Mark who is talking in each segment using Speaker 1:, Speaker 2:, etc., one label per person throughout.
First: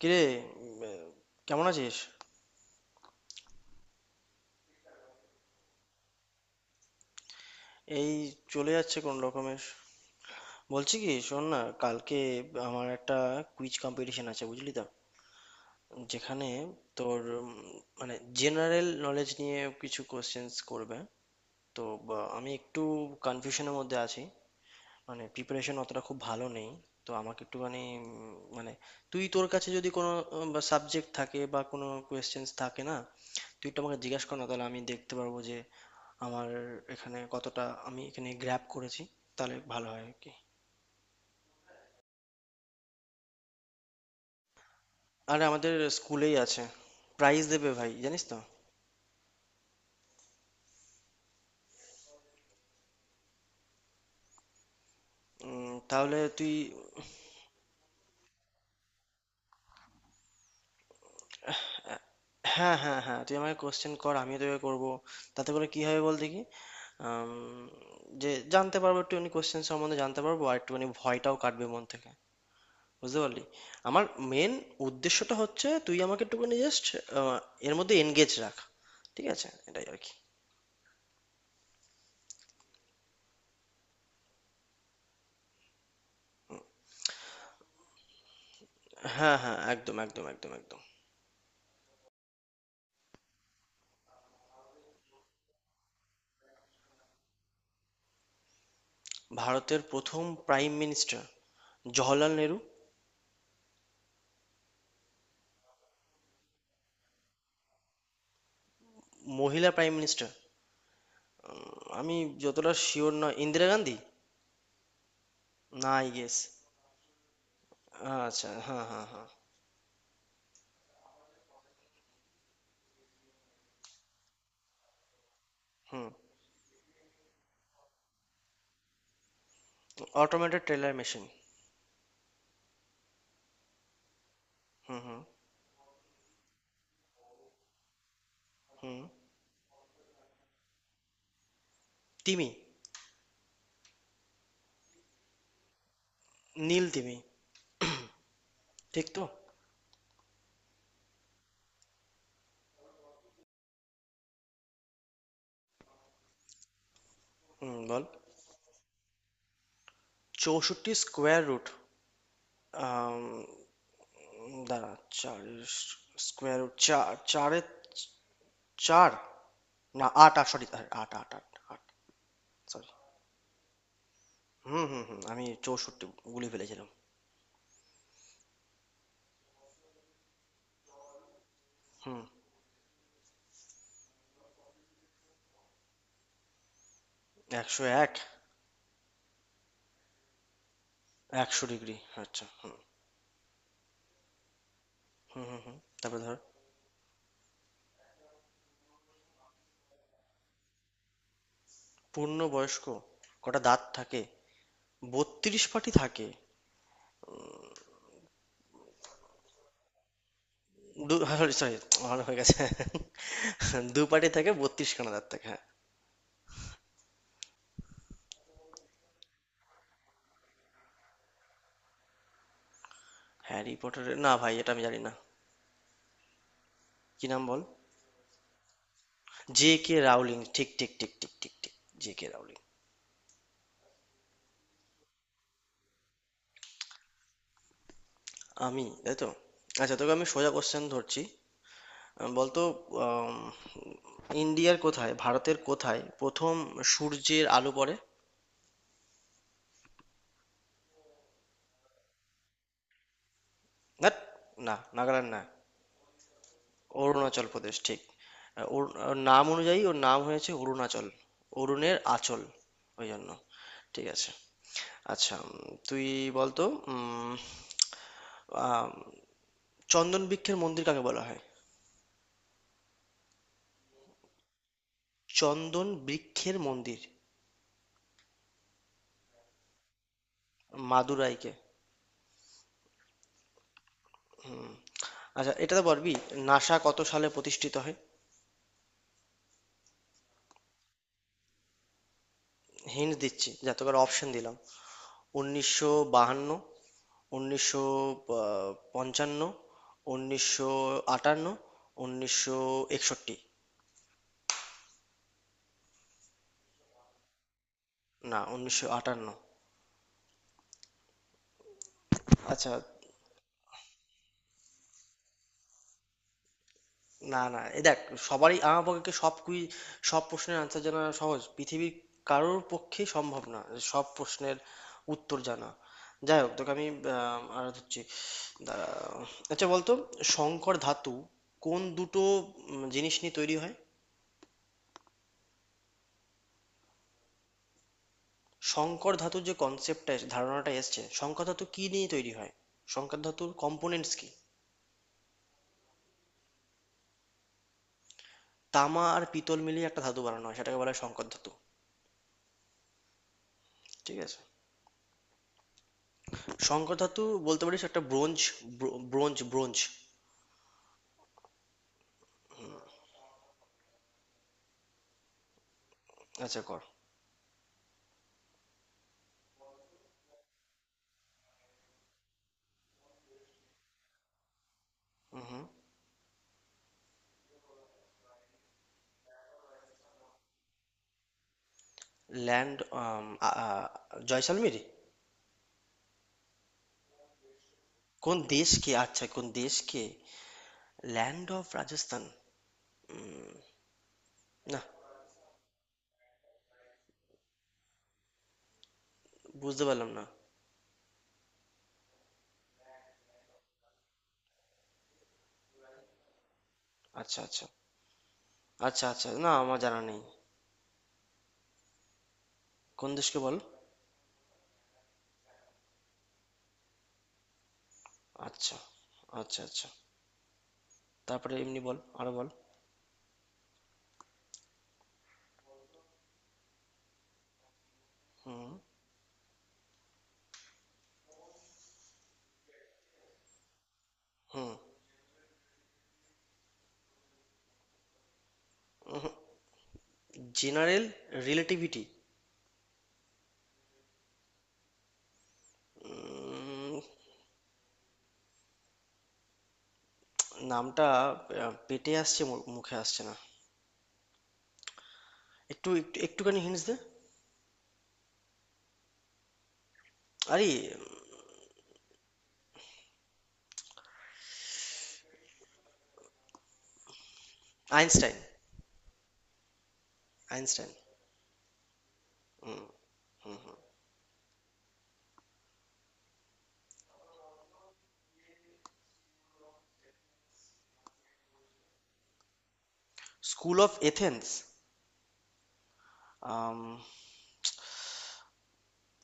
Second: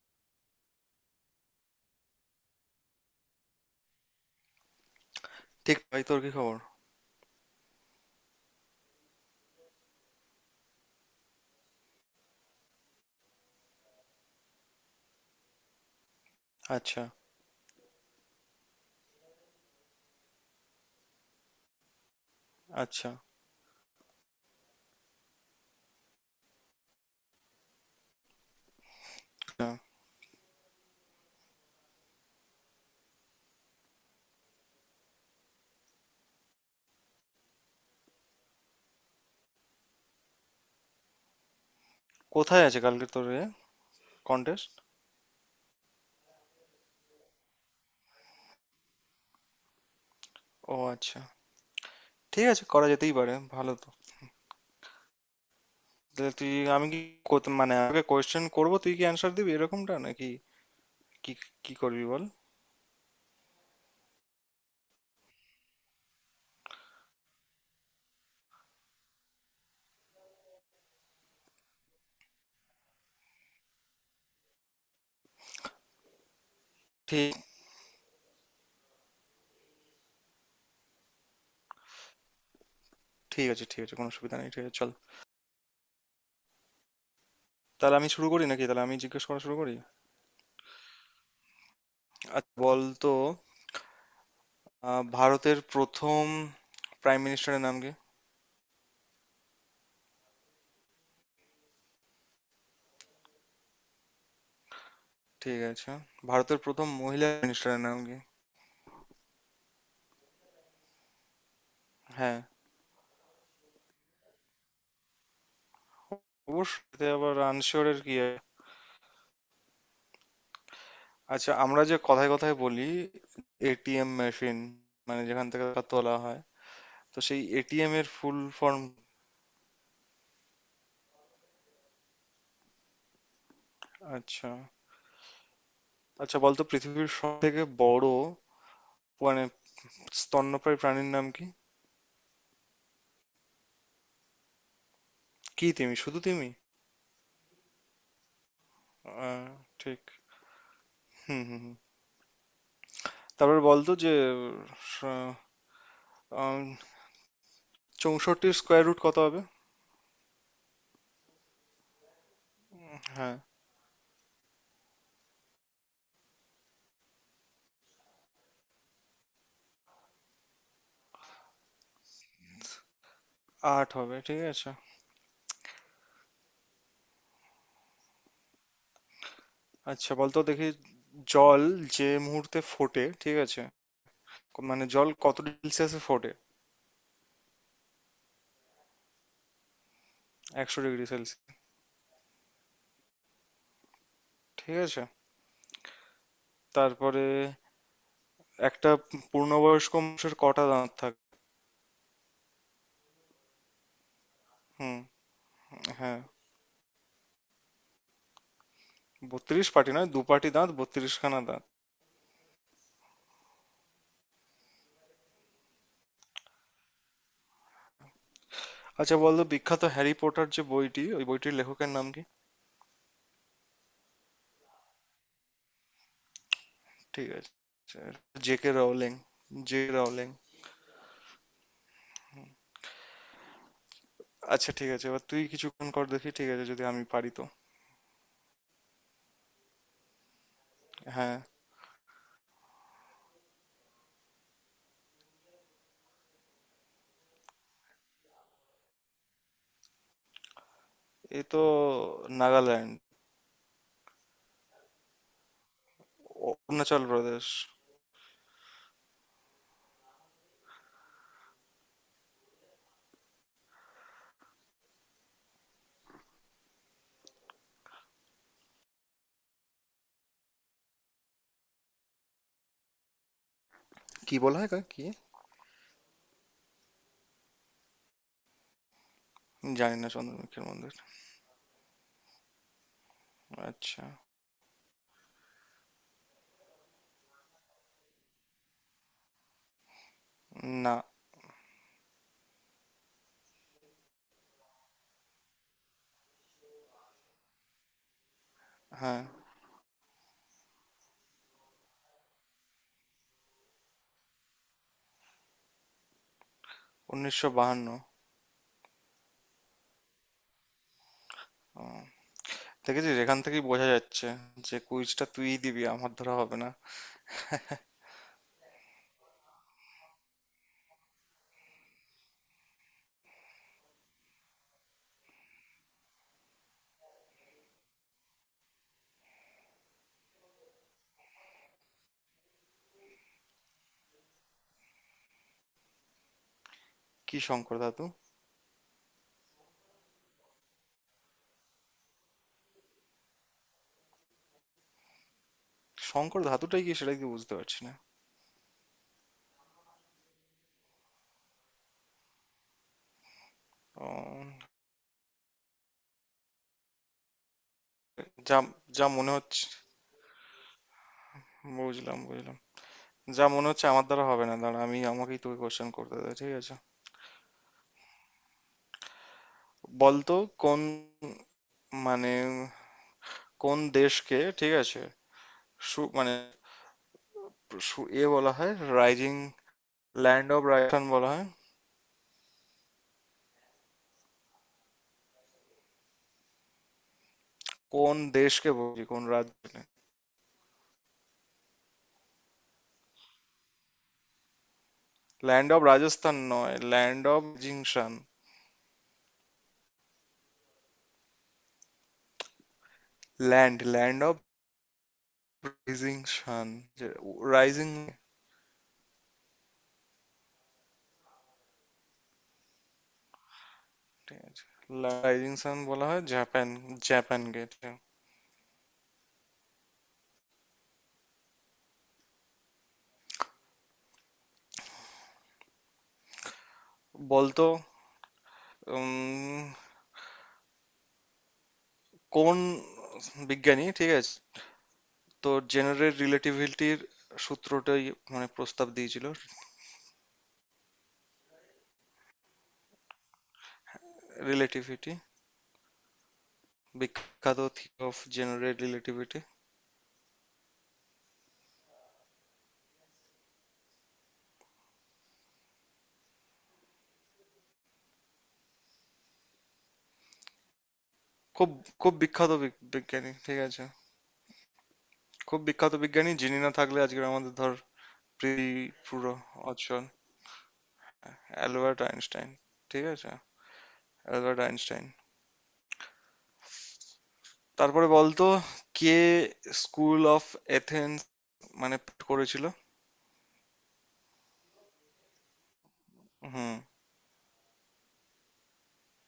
Speaker 1: কিরে, কেমন আছিস?
Speaker 2: ঠিক ভাই, তোর কি খবর?
Speaker 1: এই চলে যাচ্ছে কোন রকমের। বলছি কি, শোন না, কালকে আমার একটা কুইজ কম্পিটিশন আছে বুঝলি তো, যেখানে
Speaker 2: আচ্ছা।
Speaker 1: তোর মানে জেনারেল নলেজ নিয়ে কিছু কোশ্চেন্স করবে। তো আমি একটু
Speaker 2: আচ্ছা।
Speaker 1: কনফিউশনের মধ্যে আছি, মানে প্রিপারেশন অতটা খুব ভালো নেই। তো আমাকে একটুখানি মানে তুই তোর
Speaker 2: না।
Speaker 1: কাছে যদি কোনো সাবজেক্ট থাকে বা কোনো কোয়েশ্চেন্স থাকে না, তুই একটু আমাকে জিজ্ঞাসা কর না, তাহলে আমি দেখতে পারবো যে আমার এখানে কতটা আমি এখানে গ্র্যাব করেছি, তাহলে ভালো হয় আর কি।
Speaker 2: কোথায় আছে কালকে তোর কন্টেস্ট?
Speaker 1: আর আমাদের স্কুলেই আছে। প্রাইজ দেবে ভাই, জানিস তো।
Speaker 2: ও আচ্ছা। ঠিক আছে, করা যেতেই পারে, ভালো তো।
Speaker 1: তাহলে
Speaker 2: তাহলে তুই
Speaker 1: তুই,
Speaker 2: আমি কি মানে আমাকে কোয়েশ্চেন করবো, তুই কি অ্যান্সার দিবি, এরকমটা নাকি? কি কি করবি বল।
Speaker 1: হ্যাঁ হ্যাঁ হ্যাঁ, তুই আমাকে কোশ্চেন কর, আমিও তোকে করব। তাতে করে কি হবে বল দেখি, আম, যে জানতে পারবো একটুখানি, কোশ্চেন সম্বন্ধে জানতে পারবো, আর একটুখানি ভয়টাও কাটবে মন থেকে, বুঝতে পারলি? আমার মেন উদ্দেশ্যটা হচ্ছে, তুই আমাকে একটুখানি জাস্ট
Speaker 2: ঠিক
Speaker 1: এর মধ্যে এনগেজ রাখ। ঠিক আছে, এটাই আর কি।
Speaker 2: ঠিক আছে। ঠিক আছে, কোনো অসুবিধা নেই, ঠিক আছে, চল। তাহলে আমি শুরু করি নাকি, তাহলে আমি জিজ্ঞেস করা
Speaker 1: হ্যাঁ
Speaker 2: শুরু
Speaker 1: হ্যাঁ,
Speaker 2: করি।
Speaker 1: একদম একদম একদম একদম।
Speaker 2: আচ্ছা বল তো, ভারতের প্রথম প্রাইম মিনিস্টারের নাম কি?
Speaker 1: ভারতের প্রথম প্রাইম মিনিস্টার জওহরলাল নেহরু।
Speaker 2: ঠিক আছে। ভারতের প্রথম মহিলা মিনিস্টারের নাম কি?
Speaker 1: মহিলা প্রাইম মিনিস্টার, আমি
Speaker 2: হ্যাঁ।
Speaker 1: যতটা শিওর নয়, ইন্দিরা গান্ধী, না আই গেস।
Speaker 2: অবশ্যই, এতে আবার আনশিওরের কি আছে?
Speaker 1: আচ্ছা হ্যাঁ হ্যাঁ হ্যাঁ।
Speaker 2: আচ্ছা, আমরা যে কথায় কথায় বলি এটিএম মেশিন, মানে যেখান থেকে টাকা
Speaker 1: হুম।
Speaker 2: তোলা হয়, তো সেই এটিএম এর full form?
Speaker 1: Automated teller machine.
Speaker 2: আচ্ছা।
Speaker 1: হুম হুম
Speaker 2: আচ্ছা, বলতো পৃথিবীর সব থেকে বড়
Speaker 1: হুম।
Speaker 2: মানে স্তন্যপায়ী প্রাণীর নাম কি?
Speaker 1: তিমি।
Speaker 2: কি, তিমি? শুধু তিমি?
Speaker 1: নীল তিমি, ঠিক তো?
Speaker 2: আহ, ঠিক। হুম হুম হুম। তারপরে বলতো যে স- আম,
Speaker 1: হুম, বল।
Speaker 2: 64-র স্কোয়ার রুট কত হবে?
Speaker 1: চৌষট্টি স্কোয়ার রুট,
Speaker 2: হ্যাঁ।
Speaker 1: দাঁড়া। চার, স্কোয়ার রুট চার চারে চার, না আট, আট, সরি। আট আট আট, আট, সরি।
Speaker 2: আট হবে, ঠিক আছে।
Speaker 1: হুম হুম হুম, আমি চৌষট্টি গুলি ফেলেছিলাম।
Speaker 2: আচ্ছা বলতো দেখি, জল যে
Speaker 1: হুম।
Speaker 2: মুহূর্তে ফোটে, ঠিক আছে, মানে জল কত সেলসিয়াসে ফোটে?
Speaker 1: ১০১?
Speaker 2: 100 ডিগ্রি সেলসিয়াস।
Speaker 1: ১০০ ডিগ্রি। আচ্ছা, হুম
Speaker 2: ঠিক আছে।
Speaker 1: হুম হুম হুম। তারপর ধর,
Speaker 2: তারপরে একটা পূর্ণবয়স্ক মানুষের কটা দাঁত থাকে?
Speaker 1: পূর্ণবয়স্ক কটা দাঁত থাকে?
Speaker 2: হুম।
Speaker 1: ৩২ পাটি
Speaker 2: হ্যাঁ,
Speaker 1: থাকে।
Speaker 2: 32 পাটি নয়, দু পাটি দাঁত, 32
Speaker 1: দু
Speaker 2: খানা
Speaker 1: সরি
Speaker 2: দাঁত।
Speaker 1: সরি, আমার হয়ে গেছে। দু পাটি থাকে, ৩২ খানা দাঁত থাকে, হ্যাঁ।
Speaker 2: আচ্ছা, বলতো বিখ্যাত হ্যারি পটার যে বইটি, ওই বইটির লেখকের নাম কি?
Speaker 1: হ্যারি পটারের, না ভাই এটা আমি জানি না।
Speaker 2: ঠিক
Speaker 1: কি নাম
Speaker 2: আছে।
Speaker 1: বল।
Speaker 2: J K Rowling.
Speaker 1: J
Speaker 2: J K
Speaker 1: K
Speaker 2: Rowling.
Speaker 1: Rowling, ঠিক ঠিক ঠিক ঠিক ঠিক ঠিক। J K Rowling.
Speaker 2: আচ্ছা, ঠিক আছে, এবার তুই কিছুক্ষণ কর দেখি, ঠিক আছে, যদি আমি পারি তো।
Speaker 1: আমি তাই তো। আচ্ছা, তোকে আমি সোজা কোশ্চেন ধরছি।
Speaker 2: হ্যাঁ।
Speaker 1: বলতো, আম, ইন্ডিয়ার কোথায়, ভারতের কোথায় প্রথম সূর্যের আলো পড়ে?
Speaker 2: এ তো নাগাল্যান্ড।
Speaker 1: ধ্যাৎ, না নাগাল্যান্ড না,
Speaker 2: অরুণাচল প্রদেশ।
Speaker 1: অরুণাচল প্রদেশ, ঠিক। ওর, ওর নাম অনুযায়ী ওর নাম হয়েছে অরুণাচল, অরুণের আঁচল, ওই জন্য। ঠিক আছে। আচ্ছা, তুই বলতো, উম, আম, চন্দন বৃক্ষের মন্দির কাকে বলা হয়?
Speaker 2: কি বলা হয় কাকে? কি?
Speaker 1: চন্দন বৃক্ষের মন্দির,
Speaker 2: জানি না, চন্দ্রমুখীর মন্দির।
Speaker 1: মাদুরাইকে।
Speaker 2: আচ্ছা।
Speaker 1: হুম। আচ্ছা এটা তো পারবি, নাসা কত সালে প্রতিষ্ঠিত হয়?
Speaker 2: না।
Speaker 1: হিন্ট দিচ্ছি, যা তোকে অপশন দিলাম: উনিশশো বাহান্ন, উনিশশো
Speaker 2: হ্যাঁ।
Speaker 1: পঞ্চান্ন, উনিশশো আটান্ন, উনিশশো একষট্টি।
Speaker 2: 1952।
Speaker 1: না, 1958।
Speaker 2: ও।
Speaker 1: আচ্ছা।
Speaker 2: দেখেছিস, এখান থেকেই বোঝা যাচ্ছে যে কুইজটা তুই দিবি আমার ধরা হবে না।
Speaker 1: না না এ দেখ, সবারই, আমার পক্ষে সব সব প্রশ্নের আনসার জানা, সহজ পৃথিবীর কারোর পক্ষেই সম্ভব না সব প্রশ্নের উত্তর জানা। যাই হোক, তোকে আমি আর হচ্ছে, দাঁড়া। আচ্ছা বলতো, সংকর ধাতু কোন দুটো জিনিস নিয়ে তৈরি হয়?
Speaker 2: কি, শঙ্কর ধাতু?
Speaker 1: সংকর ধাতুর যে কনসেপ্টটা, ধারণাটা এসছে, সংকর ধাতু কি নিয়ে তৈরি হয়, সংকর ধাতুর কম্পোনেন্টস কি?
Speaker 2: শঙ্কর ধাতুটাই কি সেটা কি বুঝতে পারছি না।
Speaker 1: তামা আর পিতল মিলিয়ে একটা ধাতু বানানো হয়, সেটাকে বলা হয় সংকর ধাতু।
Speaker 2: ও।
Speaker 1: ঠিক আছে, শঙ্কর ধাতু বলতে পারিস একটা ব্রোঞ্জ।
Speaker 2: যা, যা মনে
Speaker 1: ব্রোঞ্জ
Speaker 2: হচ্ছে,
Speaker 1: ব্রোঞ্জ
Speaker 2: বুঝলাম বুঝলাম, যা মনে হচ্ছে আমার দ্বারা হবে না, দাঁড়া, আমি আমাকেই তোকে কোশ্চেন করতে দে, ঠিক
Speaker 1: আচ্ছা
Speaker 2: আছে।
Speaker 1: কর।
Speaker 2: বলতো কোন মানে কোন দেশকে, ঠিক আছে,
Speaker 1: হুম।
Speaker 2: মানে এ বলা হয় রাইজিং, ল্যান্ড অফ রাজস্থান বলা হয়?
Speaker 1: ল্যান্ড, জয়সালমির।
Speaker 2: কোন
Speaker 1: কোন
Speaker 2: দেশকে
Speaker 1: দেশকে?
Speaker 2: বলি, কোন
Speaker 1: আচ্ছা, কোন
Speaker 2: রাজ্যকে?
Speaker 1: দেশকে? ল্যান্ড অফ রাজস্থান, না।
Speaker 2: ল্যান্ড অফ রাজস্থান নয়, ল্যান্ড অফ জিংশান।
Speaker 1: বুঝতে পারলাম না।
Speaker 2: ল্যান্ড অফ রাইজিং সান,
Speaker 1: আচ্ছা আচ্ছা,
Speaker 2: রাইজিং।
Speaker 1: আচ্ছা আচ্ছা, না আমার জানা নেই, কোন দেশকে বল।
Speaker 2: রাইজিং সান বলা হয় জাপান, জাপানকে এটা।
Speaker 1: আচ্ছা আচ্ছা আচ্ছা। তারপরে এমনি বল, আরো বল।
Speaker 2: বলতো
Speaker 1: হুম
Speaker 2: উম, কোন বিজ্ঞানী, ঠিক আছে,
Speaker 1: হুম।
Speaker 2: তো জেনারেল রিলেটিভিটির সূত্রটাই মানে প্রস্তাব দিয়েছিল?
Speaker 1: জেনারেল রিলেটিভিটি,
Speaker 2: রিলেটিভিটি, বিখ্যাত থিওরি অফ জেনারেল রিলেটিভিটি।
Speaker 1: নামটা পেটে আসছে, মুখে আসছে না, একটু একটু একটুখানি হিন্টস দে আরে।
Speaker 2: খুব খুব বিখ্যাত বিজ্ঞানী, ঠিক আছে। খুব বিখ্যাত বিজ্ঞানী যিনি না থাকলে আজকে আমাদের, ধর,
Speaker 1: আইনস্টাইন।
Speaker 2: পৃথিবী পুরো অচল।
Speaker 1: আইনস্টাইন।
Speaker 2: Albert Einstein. ঠিক আছে। Albert Einstein. তারপরে বলতো কে স্কুল অফ এথেন্স মানে করেছিল?
Speaker 1: স্কুল অফ এথেন্স,
Speaker 2: হুম।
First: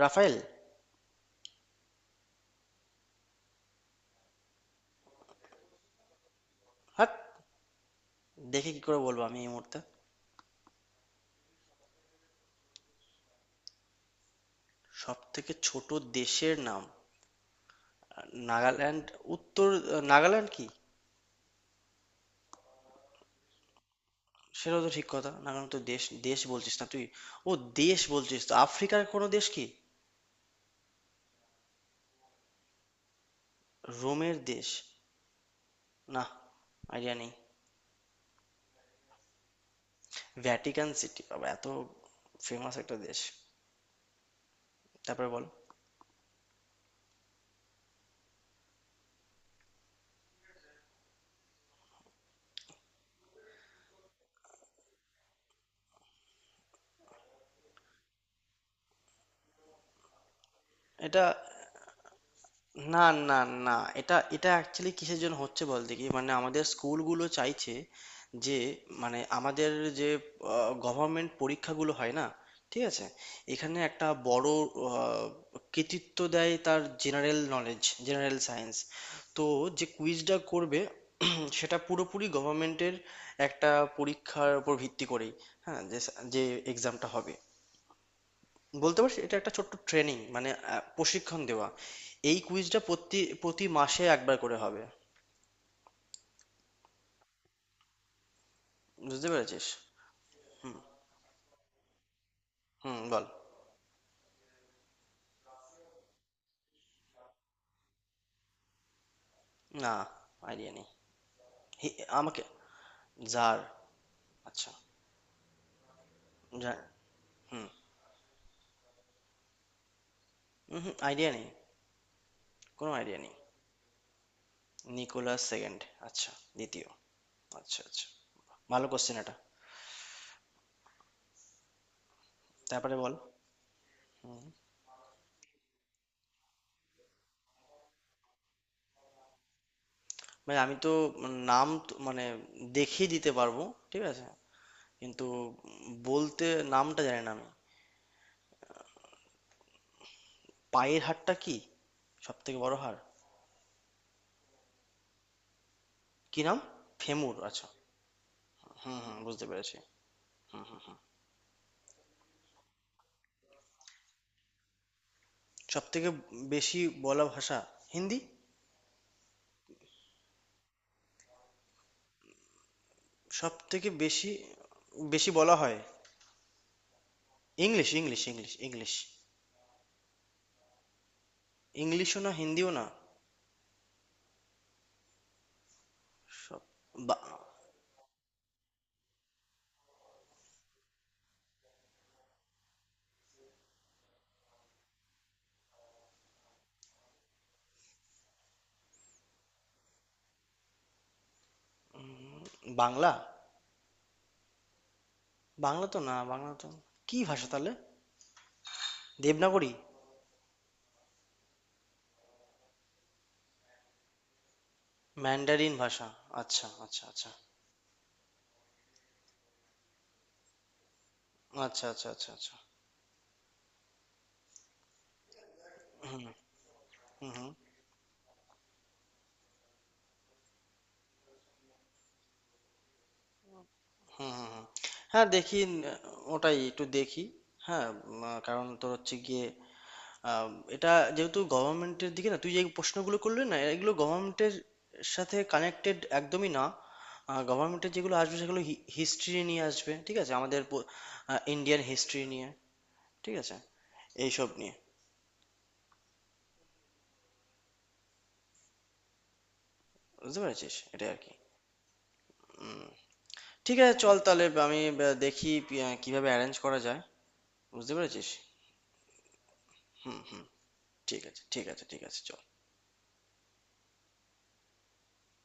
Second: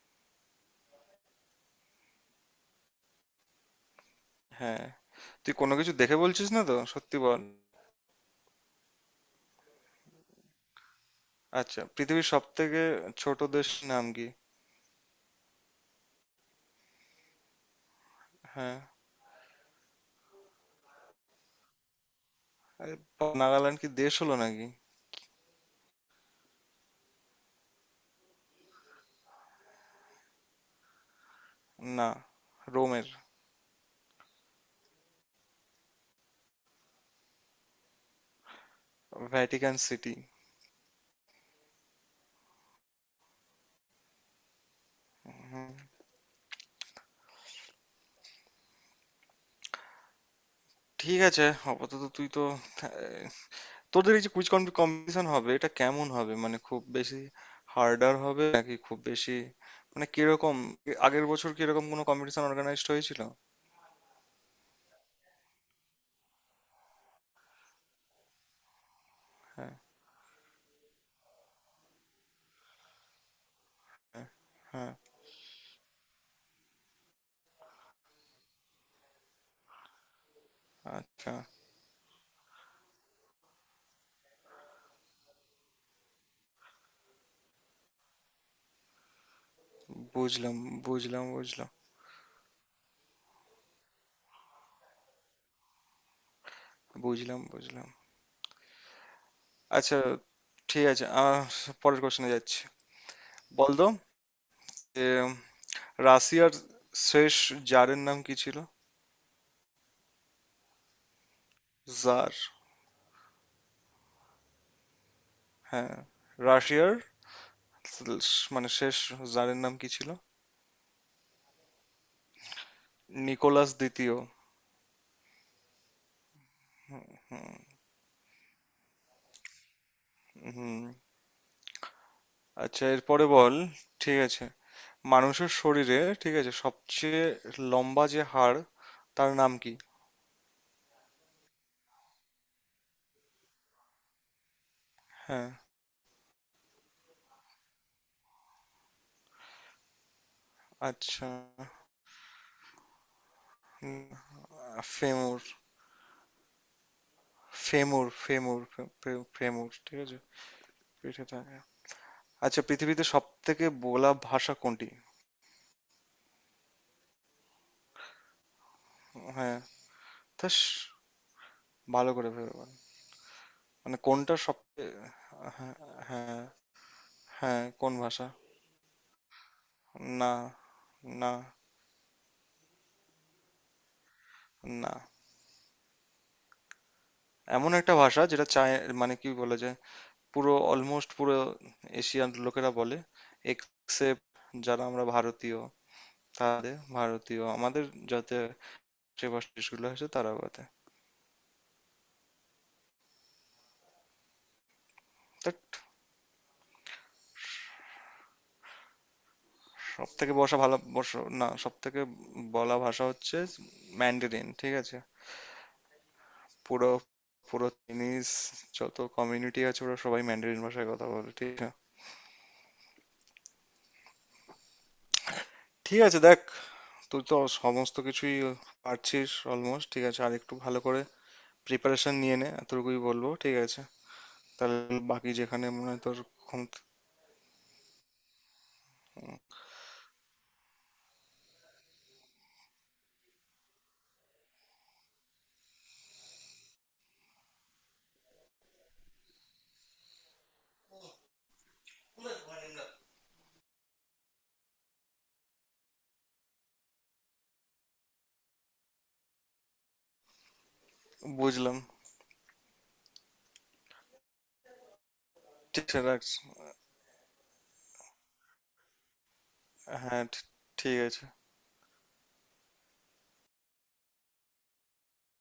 Speaker 1: রাফায়েল।
Speaker 2: হ্যাঁ। তুই কোনো কিছু দেখে বলছিস না তো,
Speaker 1: হাট,
Speaker 2: সত্যি বল।
Speaker 1: দেখে কি করে বলবো আমি এই মুহূর্তে?
Speaker 2: আচ্ছা, পৃথিবীর সব থেকে ছোট দেশ নাম কি?
Speaker 1: সব থেকে ছোট দেশের নাম
Speaker 2: হ্যাঁ।
Speaker 1: নাগাল্যান্ড। উত্তর, নাগাল্যান্ড কি?
Speaker 2: আরে বাবা, নাগাল্যান্ড কি দেশ হলো নাকি?
Speaker 1: সেটাও তো ঠিক কথা, নাগাল্যান্ড তো দেশ। দেশ বলছিস না তুই, ও, দেশ বলছিস তো। আফ্রিকার কোনো দেশ কি?
Speaker 2: না, রোমের।
Speaker 1: রোমের দেশ? না, আইডিয়া নেই।
Speaker 2: Vatican city.
Speaker 1: ভ্যাটিকান সিটি, বাবা, এত ফেমাস একটা দেশ! তারপরে বল।
Speaker 2: হুম। ঠিক আছে। আপাতত তুই তো, তোদের এই যে কুইজ কম্পিটিশন হবে, এটা কেমন হবে, মানে খুব বেশি হার্ডার হবে নাকি, খুব বেশি মানে কিরকম,
Speaker 1: এটা,
Speaker 2: আগের বছর কিরকম কোনো কম্পিটিশন অর্গানাইজড
Speaker 1: না
Speaker 2: হয়েছিল?
Speaker 1: না না, এটা এটা অ্যাকচুয়ালি কিসের জন্য হচ্ছে বলতে কি, মানে আমাদের স্কুলগুলো চাইছে যে, মানে আমাদের,
Speaker 2: হ্যাঁ।
Speaker 1: যে গভর্নমেন্ট পরীক্ষাগুলো হয় না, ঠিক আছে, এখানে একটা
Speaker 2: হ্যাঁ।
Speaker 1: বড়
Speaker 2: হ্যাঁ।
Speaker 1: আহ, কৃতিত্ব দেয় তার জেনারেল নলেজ, জেনারেল সায়েন্স, তো যে কুইজটা করবে
Speaker 2: আচ্ছা।
Speaker 1: সেটা পুরোপুরি গভর্নমেন্টের একটা পরীক্ষার উপর ভিত্তি করেই। হ্যাঁ, যে যে এক্সামটা হবে, বলতে পারছি এটা একটা ছোট্ট ট্রেনিং, মানে
Speaker 2: বুঝলাম, বুঝলাম,
Speaker 1: প্রশিক্ষণ
Speaker 2: বুঝলাম,
Speaker 1: দেওয়া। এই কুইজটা প্রতি প্রতি মাসে একবার করে হবে।
Speaker 2: বুঝলাম, বুঝলাম।
Speaker 1: বুঝতে পেরেছিস।
Speaker 2: আচ্ছা, ঠিক আছে, পরের কোশ্চেনে যাচ্ছি।
Speaker 1: হুম, বল।
Speaker 2: বল তো যে রাশিয়ার শেষ জারের নাম কি ছিল?
Speaker 1: না, আইডিয়া নেই।
Speaker 2: জার।
Speaker 1: আমাকে জার, আচ্ছা,
Speaker 2: হ্যাঁ,
Speaker 1: জার
Speaker 2: রাশিয়ার
Speaker 1: হুম
Speaker 2: মানে শেষ জারের নাম কি ছিল?
Speaker 1: হুম। আইডিয়া নেই, কোনো আইডিয়া নেই।
Speaker 2: নিকোলাস দ্বিতীয়।
Speaker 1: নিকোলাস সেকেন্ড, আচ্ছা, দ্বিতীয়, আচ্ছা আচ্ছা। ভালো কোশ্চেন এটা।
Speaker 2: হুম। আচ্ছা,
Speaker 1: তারপরে বল।
Speaker 2: এরপরে বল। ঠিক আছে। মানুষের শরীরে, ঠিক আছে, সবচেয়ে লম্বা যে হাড়, তার নাম কি?
Speaker 1: মানে আমি তো নাম তো, মানে দেখিয়ে দিতে পারবো, ঠিক আছে, কিন্তু
Speaker 2: হ্যাঁ।
Speaker 1: বলতে নামটা জানি না আমি। পায়ের
Speaker 2: আচ্ছা।
Speaker 1: হাড়টা কি সব থেকে বড় হাড়?
Speaker 2: উম, ফেমur।
Speaker 1: কি নাম? ফেমুর, আচ্ছা।
Speaker 2: ফেমur ফেমur ফে-
Speaker 1: হুম হুম,
Speaker 2: ফে-
Speaker 1: বুঝতে
Speaker 2: ফেমur,
Speaker 1: পেরেছি।
Speaker 2: ঠিক আছে। পিঠে থাকে। আচ্ছা, পৃথিবীতে সব থেকে বলা ভাষা কোনটি?
Speaker 1: সবথেকে বেশি বলা ভাষা হিন্দি।
Speaker 2: হ্যাঁ। তাস, ভালো করে ভেবে বল।
Speaker 1: সবথেকে
Speaker 2: মানে
Speaker 1: বেশি,
Speaker 2: কোনটা সব?
Speaker 1: বেশি বলা
Speaker 2: হ্যাঁ।
Speaker 1: হয়,
Speaker 2: হ্যাঁ। হ্যাঁ,
Speaker 1: ইংলিশ
Speaker 2: কোন
Speaker 1: ইংলিশ
Speaker 2: ভাষা?
Speaker 1: English English.
Speaker 2: না। না।
Speaker 1: ইংলিশও না, হিন্দিও না,
Speaker 2: না।
Speaker 1: সব, বা-
Speaker 2: এমন একটা ভাষা যেটা চায়, মানে কি বলে যে পুরো অলমোস্ট পুরো এশিয়ান লোকেরা বলে, এক্সেপ্ট যারা আমরা ভারতীয়, তাদের ভারতীয় আমাদের, যাতে যে ভাষা দেশগুলো আছে তারা বলে।
Speaker 1: বাংলা।
Speaker 2: বাট
Speaker 1: বাংলা তো না, বাংলা তো, কি ভাষা তাহলে, দেবনাগরী?
Speaker 2: সব থেকে বসা, ভালো, বসা না, সব থেকে বলা ভাষা হচ্ছে ম্যান্ডারিন, ঠিক আছে।
Speaker 1: ম্যান্ডারিন ভাষা, আচ্ছা
Speaker 2: পুরো,
Speaker 1: আচ্ছা আচ্ছা
Speaker 2: পুরো চাইনিজ যত কমিউনিটি আছে ওরা সবাই ম্যান্ডারিন ভাষায় কথা বলে, ঠিক আছে।
Speaker 1: আচ্ছা, আচ্ছা আচ্ছা আচ্ছা।
Speaker 2: ঠিক আছে,
Speaker 1: হুম
Speaker 2: দেখ, তুই
Speaker 1: হুম
Speaker 2: তো
Speaker 1: হুম
Speaker 2: সমস্ত কিছুই পারছিস অলমোস্ট, ঠিক আছে। আর একটু ভালো করে প্রিপারেশন নিয়ে নে, এতটুকুই বলবো, ঠিক আছে।
Speaker 1: হুম হুম হুম।
Speaker 2: তাহলে
Speaker 1: হ্যাঁ
Speaker 2: বাকি
Speaker 1: দেখি,
Speaker 2: যেখানে মনে হয় তোর
Speaker 1: ওটাই
Speaker 2: ক্ষমতা।
Speaker 1: একটু দেখি। হ্যাঁ, কারণ তোর হচ্ছে গিয়ে আহ, এটা যেহেতু গভর্নমেন্টের দিকে, না, তুই যে প্রশ্নগুলো করলি না, এগুলো গভর্নমেন্টের সাথে কানেক্টেড একদমই না। গভর্নমেন্টের যেগুলো আসবে সেগুলো হিস্ট্রি নিয়ে আসবে, ঠিক আছে, আমাদের ইন্ডিয়ান হিস্ট্রি নিয়ে, ঠিক আছে, এইসব নিয়ে। বুঝতে পেরেছিস, এটাই আর কি।
Speaker 2: বুঝলাম।
Speaker 1: উম, ঠিক আছে চল, তাহলে আমি দেখি
Speaker 2: ঠিক আছে, রাখ।
Speaker 1: কিভাবে অ্যারেঞ্জ করা যায়, বুঝতে পেরেছিস। হুম
Speaker 2: হ্যাঁ।
Speaker 1: হুম,
Speaker 2: ঠিক
Speaker 1: ঠিক
Speaker 2: আছে।
Speaker 1: আছে, ঠিক আছে ঠিক আছে, চল।